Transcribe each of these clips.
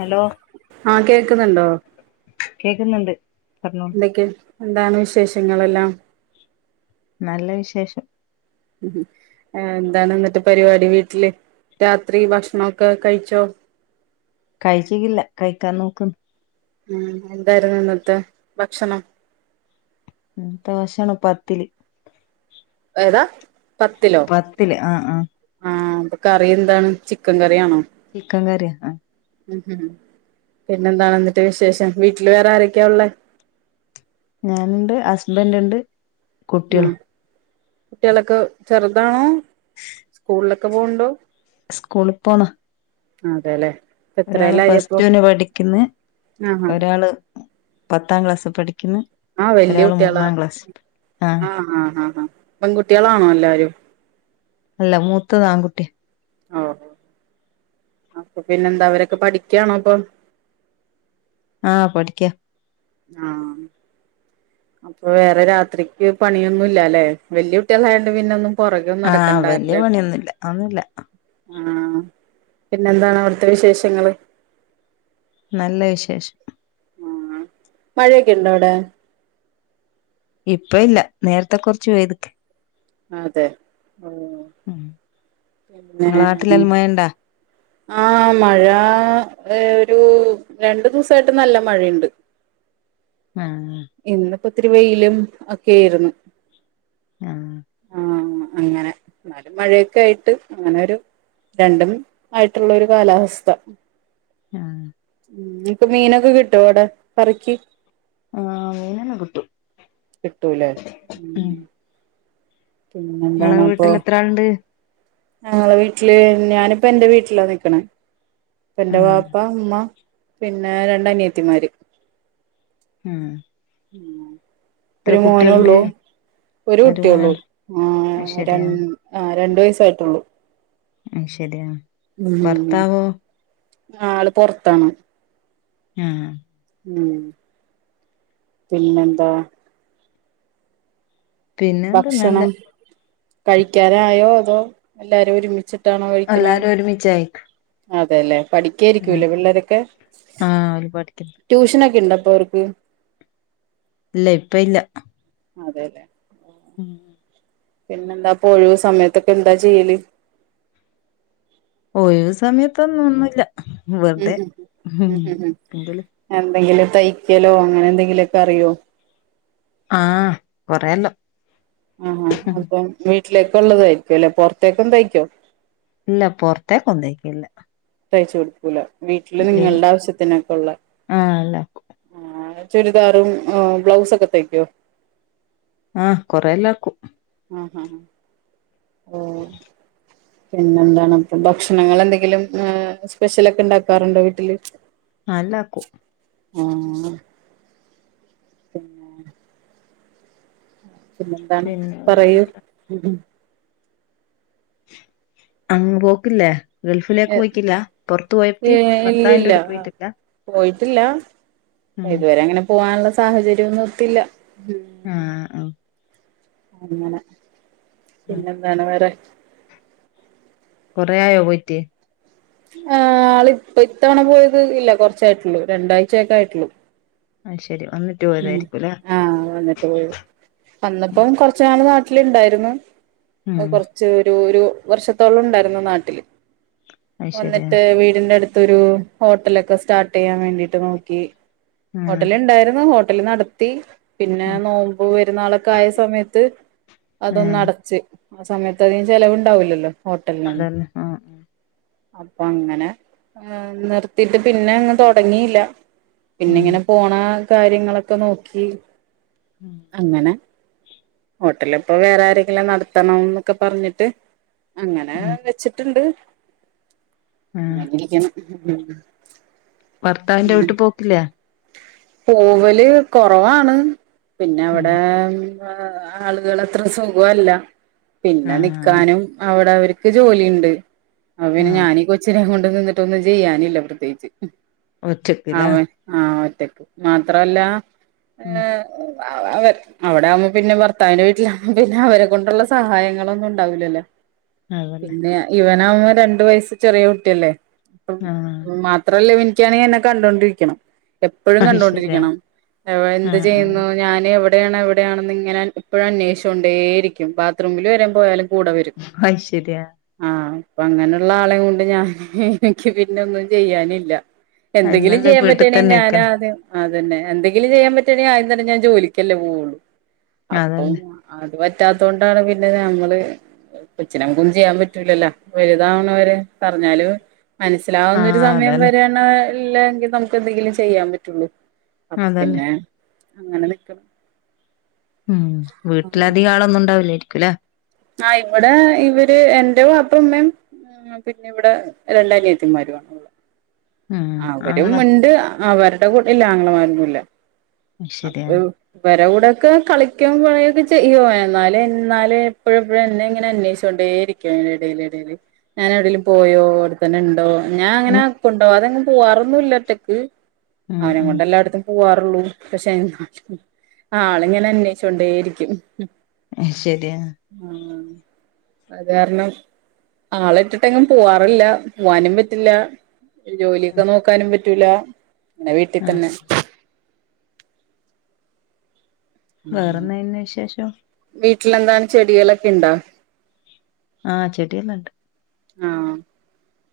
Hello ആ കേക്കുന്നുണ്ടോ കേക്കുന്നുണ്ട് പറഞ്ഞോളൂ എന്തൊക്കെ എന്താണ് വിശേഷങ്ങളെല്ലാം നല്ല വിശേഷം ഉ എന്താണ് എന്നിട്ട് പരിപാടി വീട്ടില് രാത്രി ഭക്ഷണൊക്കെ കഴിച്ചോ കഴിച്ചിക്കില്ല കഴിക്കാൻ നോക്കുന്നു ഉ എന്തായിരുന്നു ഇന്നത്തെ ഭക്ഷണം ഇന്നത്തെ ഭഷണം പത്തില് ഏതാ പത്തിലോ പത്തില് ആ ആ ആഹ് കറി എന്താണ് ചിക്കൻ കറി ആണോ ചിക്കൻ കറിയ അ ഉം പിന്നെന്താണ എന്നിട്ട് വിശേഷം വീട്ടില് വേറെ ആരൊക്കെയാ ഉള്ളേ ഞാനുണ്ട് ഹസ്ബൻറ് ഉണ്ട് കുട്ടികൾ ആഹ് കുട്ടികളൊക്കെ ചെറുതാണോ സ്കൂളിലൊക്കെ പോവുണ്ടോ സ്കൂളി പോന്ന അതെല്ലേ ഒരാള് എത്രേലായി പ്ലസ് അപ്പൊ ടുന് പഠിക്കുന്ന് ആഹ് ആഹ് ഒരാള് പത്താം ക്ലാസ് പഠിക്കുന്ന് ആഹ് വല്യായ ഒരാള് കുട്ടികളാണ് മൂന്നാം ക്ലാസ് ആഹ് ആഹഹ് പെൺകുട്ടികളാണോ എല്ലാവരും അല്ല മൂത്തത് ആൺകുട്ടി ഓ അപ്പൊ പിന്നെന്താ അവരൊക്കെ പഠിക്കയാണോ അപ്പൊ ആഹ് പഠിക്ക ആഹ് അപ്പൊ വേറെ രാത്രിക്ക് പണിയൊന്നുംല്ലല്ലെ വല്യ കുട്ടികളായോണ്ട് പിന്നൊന്നും പുറകെ ഒന്നും ആഹ് നടക്കണ്ടാ വല്യ അരെടേം പണിയൊന്നുല്ല അതൊന്നുല്ല ആഹ് പിന്നെന്താണ് അവിടുത്തെ വിശേഷങ്ങള് നല്ല വിശേഷം ആ മഴയൊക്കെണ്ടോ അവിടെ ഇപ്പൊ ഇല്ല നേരത്തെ കുറച്ച് പെയ്ത് അതെ ഓ ഉം പിന്നേ ഇങ്ങളെ നാട്ടിലെല്ലാം മഴ ഇണ്ടാ ആ മഴ ഏഹ് ഒരു രണ്ടു ദിവസായിട്ട് നല്ല മഴയുണ്ട് [inaudible] ആഹ് ഇപ്പൊ ഇത്തിരി വെയിലും ഒക്കെയായിരുന്നു ആഹ് അങ്ങനെ എന്നാലും മഴയൊക്കെ ആയിട്ട് അങ്ങനെരു രണ്ടും ആയിട്ടുള്ള ഒരു കാലാവസ്ഥ ആഹ് ഉം ഇങ്ങക്ക് മീനൊക്കെ കിട്ടോ അവിടെ [unintelligible] ആഹ് മീനൊന്നും കിട്ടും കിട്ടൂല്ലേ ഉം പിന്നെ നിങ്ങളെ എന്താണ് അപ്പൊ വീട്ടിൽ എത്ര ആളുണ്ട് ഞങ്ങളെ വീട്ടില് ഞാനിപ്പൊ എന്റെ വീട്ടിലാ നിക്കണ്. ഇപ്പ എന്റെ ആഹ് വാപ്പ ഇമ്മ പിന്നെ രണ്ട് അനിയത്തിമാര് ഉം ഒരു മോനൊള്ളൂ ഒരു കുട്ടിയുള്ളൂ അത് ആഹ് ശരിയാ രണ്ട് രണ്ട് വയസായിട്ടുള്ളൂ ഉം ശരിയാ ഉം ഭർത്താവോ ആള് പൊറത്താണ് ആ ഉം പിന്നെന്താ പിന്നെന്ത് നല്ല ഭക്ഷണം കഴിക്കാനായോ അതോ എല്ലാരും ഒരുമിച്ചിട്ട് എല്ലാരും ഒരുമിച്ചാ അതെല്ലേ പഠിക്കായിരിക്കൂല്ലേ പിള്ളേരൊക്കെ ആഹ് ഓല് പഠിക്കുന്നു ട്യൂഷനൊക്കെ ഇണ്ടപ്പൊ അവർക്ക് ഇല്ല ഇപ്പൊ ഇല്ല അതെ ല്ലെ ഉം പിന്നെന്താപ്പൊ ഒഴിവ് സമയത്തൊക്കെ എന്താ ചെയ്യല് ഒഴിവ് സമയത്തൊന്നും ഒന്നുല്ല ഉം വെറുതെ ഉം ഉം എങ്കില് എന്തെങ്കിലും തയ്ക്കലോ അങ്ങനെ എന്തെങ്കിലുമൊക്കെ അറിയോ ആഹ് കൊറേ എല്ലാം ആഹാ അപ്പം വീട്ടിലേക്ക്‌ ഉള്ളതായിരിക്കും അല്ലേ പൊറത്തേക്കും തയ്ക്കോ ഇല്ല പൊറത്തേക്കൊന്നും തയ്ക്കലില്ല തയ്ച്ച് കൊടുക്കൂല വീട്ടില് നിങ്ങളുടെ ആവശ്യത്തിനൊക്കെ ഉള്ളെ ആഹ് എല്ലാക്കും ചുരിദാറും ബ്ലൗസും ഒക്കെ തയ്ക്കോ ആഹ് കൊറെ എല്ലാം ആക്കും ആ ആ ഓ പിന്നെന്താണ് ഭക്ഷണങ്ങൾ എന്തെങ്കിലും ആ സ്പെഷ്യലൊക്കെ ഉണ്ടാക്കാറുണ്ടോ വീട്ടില് ആഹ് എല്ലാക്കും ആ പിന്നെ പിന്നെന്താണ് പിന്നെ വേറെ പറയൂ അങ്ങ് പോക്കില്ലേ ഗൾഫിലേക്ക് പോയിക്കില്ല പുറത്തു പോയത്തി ഭർത്താവിന്റെ കൂടെ പോയിട്ടില്ല പോയ്‌ട്ടില്ല ഉം ഇതുവരെ അങ്ങനെ പോകാനുള്ള സാഹചര്യമൊന്നും ഒത്തില്ല ആ ഓ അങ്ങനെ ഉം പിന്നെന്താണ് വേറെ കൊറേ ആയോ പോയിറ്റ് ആഹ് ആളിപ്പഇത്തവണ പോയത് ഇല്ല കൊറച്ചായിട്ടുള്ളു രണ്ടാഴ്ചയൊക്കെ ആയിട്ടുള്ളു അത് ശരി വന്നിട്ട് ഉം പോയതായിരിക്കുംല്ലേ ആ വന്നിട്ട് പോയത് വന്നപ്പോം കൊറച്ചുനാള് നാട്ടില് ഇണ്ടായിരുന്നു അത് ഉം കൊറച്ച് ഒരു ഒരു വർഷത്തോളം ഉണ്ടായിരുന്നു നാട്ടില് അത് ശരി ആഹ് വന്നിട്ട് വീടിന്റെ അടുത്തൊരു ഹോട്ടലൊക്കെ സ്റ്റാർട്ട് ചെയ്യാൻ വേണ്ടിട്ട് നോക്കി ഹോട്ടൽ ഇണ്ടായിരുന്നു ഹോട്ടല് നടത്തി പിന്നെ ആഹ് നോമ്പ് പെരുന്നാളൊക്കെ ആയ സമയത്ത് അതൊന്ന് ആഹ് അടച്ച് ആ സമയത്ത് അധികം ചെലവുണ്ടാവില്ലല്ലോ അത് തന്നെ ആ അപ്പൊ അങ്ങനെ നിർത്തിട്ട് പിന്നെ അങ്ങ് തൊടങ്ങിയില്ല പിന്നെ ഉം ഇങ്ങനെ പോണ കാര്യങ്ങളൊക്കെ നോക്കി അങ്ങനെ- ഹോട്ടൽ ഇപ്പൊ വേറെ ആരെങ്കിലും നടത്തണംന്നൊക്കെ പറഞ്ഞിട്ട് അങ്ങനെ ഉം വെച്ചിട്ടുണ്ട് ആഹ് അങ്ങനെ ഇരിക്കണ് ഭർത്താവിന്റെ വീട്ടി പോക്കില്ലേ പോവല് കൊറവാണ് പിന്നെ ഉം അവിടെ- ആളുകള് അത്ര സുഖല്ല പിന്നെ ആഹ് നിക്കാനും അവിടെ ഒര എനിക്ക് ജോലി ഇണ്ട് അപ്പൊ പിന്നെ ആഹ് ഞാനീ കൊച്ചിനെ കൊണ്ട് നിന്നിട്ടൊന്നും ചെയ്യാനില്ല പ്രത്യേകിച്ച്- ഒറ്റക്ക്ല്ലേ അവൻ ആ ഒറ്റക്ക് മാത്രവല്ല- ഉം [unintelligible] അവിടെ ആവുമ്പോ- പിന്നെ ഭർത്താവിന്റെ വീട്ടിലാവുമ്പോ പിന്നെ അവരെ കൊണ്ടുള്ള സഹായങ്ങളൊന്നും ഉണ്ടാവില്ലല്ലോ അതന്നെ പിന്നെ ഇവന് ആവുമ്പൊ രണ്ടു വയസ് ചെറിയ കുട്ടിയല്ലേ അപ്പം ആഹ് മാത്രവല്ല ഇവനിക്കാണെങ്കിൽ എന്നെ കണ്ടൊണ്ടിരിക്കണം എപ്പോഴും അത് ശരിയാ കണ്ടുകൊണ്ടിരിക്കണം എന്ത് ആഹ് ആഹ് ചെയ്യുന്നു ഞാന് എവിടെയാണ് എവിടെയാണെന്നി- ഇങ്ങനെ എപ്പോഴും അന്വേഷി കൊണ്ടേ ഇരിക്കും ബാത്റൂമിൽ വരേം പോയാലും കൂടെ വരും അത് ശരിയാ ആ അപ്പ അങ്ങനെയുള്ള ആളേം കൊണ്ട് ഞാൻ എനിക്ക് പിന്നൊന്നും ചെയ്യാനില്ല അത് എന്തെങ്കിലും നല്ല ചെയ്യാൻ വീട്ടിൽ പറ്റുവാണെങ്കിൽ തന്നെ ഞാന് നിക്കലാ ആദ്യം- അത് തന്നെ എന്തെങ്കിലും ചെയ്യാൻ പറ്റാണെങ്കിൽ ആദ്യം തന്നെ ഞാൻ ജോലിക്കല്ലേ പോവുള്ളു അപ്പം- അതന്നെ പറ്റാത്തതൊണ്ടാണ് പിന്നെ നമ്മള്- കൊച്ചിനെ നമുക്കൊന്നും ചെയ്യാൻ പറ്റൂലല്ലോ വലുതാവണെ വരെ പറഞ്ഞാലും മനസ്സിലാവുന്ന ഒരു ആഹ് സമയം അതന്നെ വരെയാണ് ഇല്ലെയെങ്കിൽ നമുക്ക് എന്തെങ്കിലും ചെയ്യാൻ പറ്റുള്ളൂ അപ്പൊ അതന്നെ പിന്നെ അങ്ങനെ നിക്കണം ഉം വീട്ടിലധികം ആളൊന്നും ഉണ്ടാവില്ലായിരിക്കും ഇല്ലേ ആ ഇവിടെ ഇവര് എന്റെ വാപ്പയും ഉമ്മയും- പിന്നെ ഇവിടെ രണ്ടനിയത്തിമാരും ആണുള്ളെ ഉം അവരും ആങ്ങള ഉണ്ട് അവരുടെ കൂടെ ഇല്ല ആങ്ങളമാരൊന്നുല്ല ശരിയാ അപ്പോ ഇവരെ കൂടെക്കെ കളിക്കേം പറയോക്കെ ചെയ്യും അവൻ എന്നാല് എന്നാല് എപ്പഴും എപ്പഴും എന്നെ ഇങ്ങനെ അന്വേഷിച്ചു കൊണ്ടേ ഇരിക്കും എടെല് എടെല് ഞാന് എവിടേലും പോയോ അവിടെത്തന്നെ ഇണ്ടോ ഞാൻ അങ്ങനെ ഉം കൊണ്ടുപോവാതെ എങ്ങും പോവാറൊന്നുവില്ല ഒറ്റക്ക് ഉം അവനെ ഉം കൊണ്ട് എല്ലായിടത്തും- പോവാറുള്ളൂ പക്ഷെ ആള് ഇങ്ങനെ അന്വേഷിച്ച് കൊണ്ടേരിക്കും ആ [unintelligible] ആ അത് കാരണം ആളെ ഇട്ടിട്ടെങ്ങും പോവാറില്ല പോവാനും പറ്റില്ല ജോലിയൊക്കെ നോക്കാനും പറ്റൂല ഇങ്ങനെ വീട്ടിൽ ആ തന്നെ- വേറെന്ന പിന്നെ വിശേഷം വീട്ടിലെന്താണ് ചെടികളൊക്കെ ഇണ്ടാ ആഹ് ചെടിയെല്ലാം ഉണ്ട് ആഹ്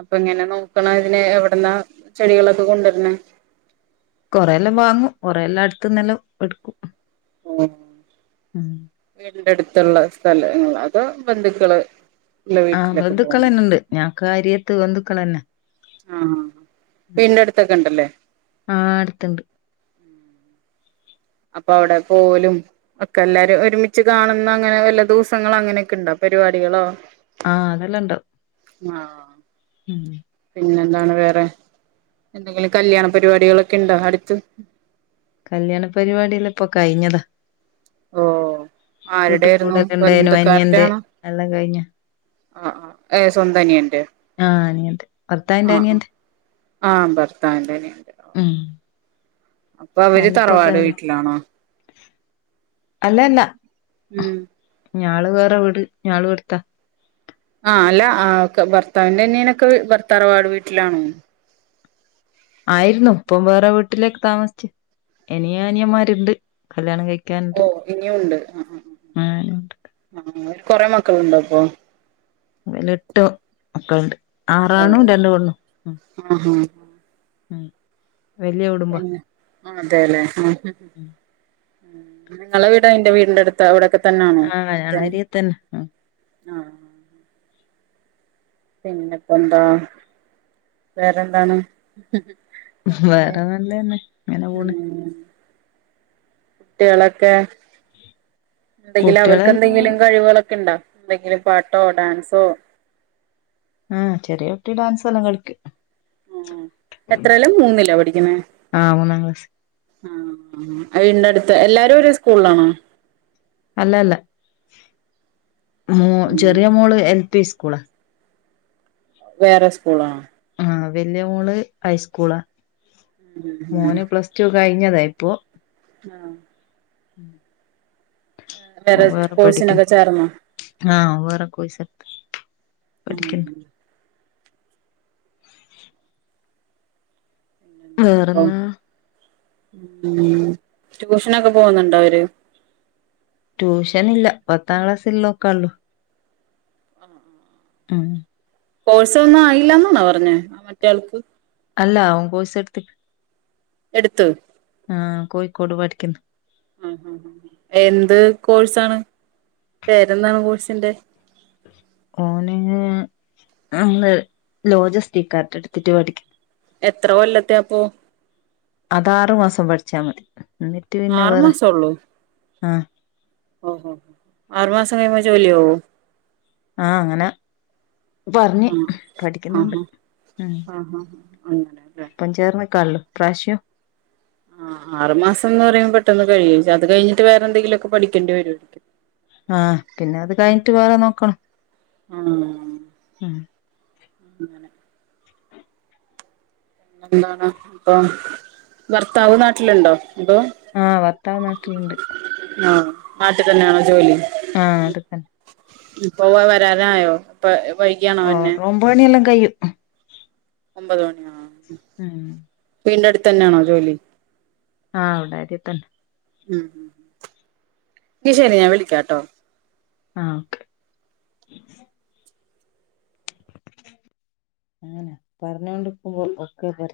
അപ്പൊ എങ്ങനെ നോക്കണം ഇതിനെ എവിടന്നാ ചെടികളൊക്കെ കൊണ്ടുവരണ കൊറെ എല്ലാം വാങ്ങൂ കൊറെല്ലാം അടുത്ത്ന്നല്ലാം എടുക്കും ആഹ് ഉം എന്റെ അടുത്തുള്ള സ്ഥലങ്ങ അതോ ബന്ധുക്കള് ഉള്ള ആഹ് വീട്ടിലൊക്കെ ബന്ധുക്കൾ പോകുമ്പോ തന്നെണ്ട് ഞങ്ങക്ക് അരിയത്ത് ബന്ധുക്കൾ തന്നെ ആഹ് വീടിന്റെ അടുത്തൊക്കെ ഉണ്ടല്ലേ ആ അടുത്തണ്ട് അപ്പൊ അവിടെ പോലും ഒക്കെ എല്ലാരും ഒരുമിച്ച് കാണുന്ന അങ്ങനെ വല്ല ദിവസങ്ങള അങ്ങനെയൊക്കെ ഉണ്ട അ പരിപാടികളോ ആ അതെല്ലാം ഉണ്ടാവും ആഹ് ഉം പിന്നെ എന്താണ് വേറെ എന്തെങ്കിലും കല്യാണ പരിപാടികളൊക്കെ ഇണ്ടോ അടുത്ത് കല്യാണ പരിപാടില്ല ഇപ്പൊ കഴിഞ്ഞതാ ഓ ആരുടെ വീട്ടിൽ ആായിരുന്നു കൂടലുണ്ടായിനു ബന്ധക്കാരുടെ അനിയന്റെ ആണോ എല്ലാം കഴിഞ്ഞ ആ ആ് ഏ സ്വന്തനിയ ഉണ്ട് ആ അനിയന്റെ ഭർത്താവിന്റെ ആഹ് അനിയന്റെ ആഹ് ആ ഭർത്താന്റെനിയന്റെ ഉം അപ്പൊ അവര് തറവാട് വീട്ടിലാണോ അല്ലന്നാ ഉം ഞള് വേറെ വിട് ഞള് എടുത്താ ആഹ് അല്ല ആ ഭർത്താവിന്റെറെനീനൊക്കെ ഭർത്താറവാട് വീട്ടിലാണ ആയിരുന്നു ഇപ്പം വേറെ വീട്ടിലൊക്കെ താമസിച്ചു എനിയ അനിയന്മാരുണ്ട് കല്യാണം കഴ ഓ ഇനിയ ഉണ്ട് ഞാനുണ്ട് ആ ആ കൊറെക്ക മക്കളുണ്ടോപ്പോ അെ എട്ട് മക്കളുണ്ട് ഓ ആറാണോ ആഹ് രണ്ടണു ആഹ് പിന്നെ അതെല്ലെ ആ നിങ്ങളെ വീട അന്റെ വീടിന്റെ അടുത്ത് അവിടൊക്കെ തന്നെയാണോ ആഹ ഞാൻ അടുത്തന്നെ അരിയത്തന്നെ ആഹ് പിന്നെപ്പോ എന്താ വേറെന്താണ് വേറെ നല്ലന്നെ ഇങ്ങനെ പോണ് ഉം കുട്ടികളൊക്കെ എന്തെങ്കിലും കുട്ടികളെല്ലാം അവർക്കെന്തെങ്കിലും കഴിവുകളൊക്കെ ഉണ്ടോ എന്തെങ്കിലും പാട്ടോ ഡാൻസോ ആഹ് ചെറിയൊട്ടി ഡാൻസ് എല്ലാം കളിക്കും ആ എത്രല്ലോ മൂന്നിലോ പഠിക്കുന്ന ആഹ് മൂന്നാം ക്ലാസ് ആ അീന്റെ അടുത്ത് എല്ലാരും ഒ ഒരു സ്കൂളിലാണോ അല്ല അല്ല മോ ഉം ചെറിയ മോള് എൽ പി സ്കൂള് വേറെ സ്കൂളാ ആഹ് വല്യ മോള് ഹൈസ്കൂളാ ഉം ഉം മോന് പ്ലസ് ടു കഴിഞ്ഞതാ ഇപ്പൊ ആഹ് ഉം വേറെ കോഴ്സിനൊക്കെ ചേർന്നോ പഠിക്കുന്നു ആഹേറെ കോയി ഉം [unintelligible] വേറെന്നാ ഉം ട്യൂഷനൊക്കെ പോകുന്നുണ്ടോ അവര് ട്യൂഷൻ ഇല്ല പത്താം ക്ലാസ്ള്ളോക്കാള്ളു ആഹ് കോഴ്സ ഒന്നും ആയില്ലന്നണാ പറഞ്ഞേ ആ മറ്റേയാൾക്ക് അല്ല അവൻ കോസ എടുത്ത് എടുത്ത് ആ കോഴിക്കോട് പഠിക്കുന്നു എന്ത് കോഴ്സാണ് പേരെന്താണ് കോഴ്സിന്റെ ഓന അ ലോജസ്ത്രക്കാർടെ എടുത്തിട്ട് പഠിക്കണം എത്ര കൊല്ലത്തെയപ്പൊ അതാറു മാസം പഠിച്ചാ മതി എന്നിട്ട് പിന്നെ ആറു വേറെ ആഹ ഓ ആറു മാസം കഴിയുമ്പോ ജോലിയാോ ആഹ അങ്ങനെ പറഞ്ഞു ആഹ് പഠിക്കുന്നുണ്ട് ആഹാ ഉ ആഹാ അങ്ങനെല്ലേ ഇപ്പം ചേർന്ന് കല് പ്രശ്യ ആ ആറ് മാസം എന്ന് പറയുമ്പോ പെട്ടെന്ന് കഴിയ അത് കഴിഞ്ഞിട്ട് വേറെ എന്തെങ്കിലുമൊക്കെ പഠിക്കേണ്ടി വരുപടിക്കും ആഹ പിന്നെ അത് കഴിഞ്ഞിട്ട് വേറെ നോക്കണം ഉ ഉ എന്താണ് അപ്പൊ ഭർത്താവ് നാട്ടിലുണ്ടോ അപ്പൊ ആഹ വത്താവ് നാട്ടിലുണ്ട് ആഹ നാട്ടിൽ തന്നെയാണോ ജോലി ആഹ അതൊക്കന്നെ പോവ വരാരായോ അപ്പ ആഓ രമ്പ പണിയെല്ലാം കഴു ഒമ്പത് മണിഓ മം തന്നെയാണോ ജോലി ആ ഉണ്ടായിരി തന്നെ ഉം നീ ശരി ഞാൻ വിളിക്കാംട്ടോ ആഹ ഓക്കെ അങ്ങനെ പറഞ്ഞൊണ്ടിരിക്കുമ്പോൾ ഒക്കെ പറ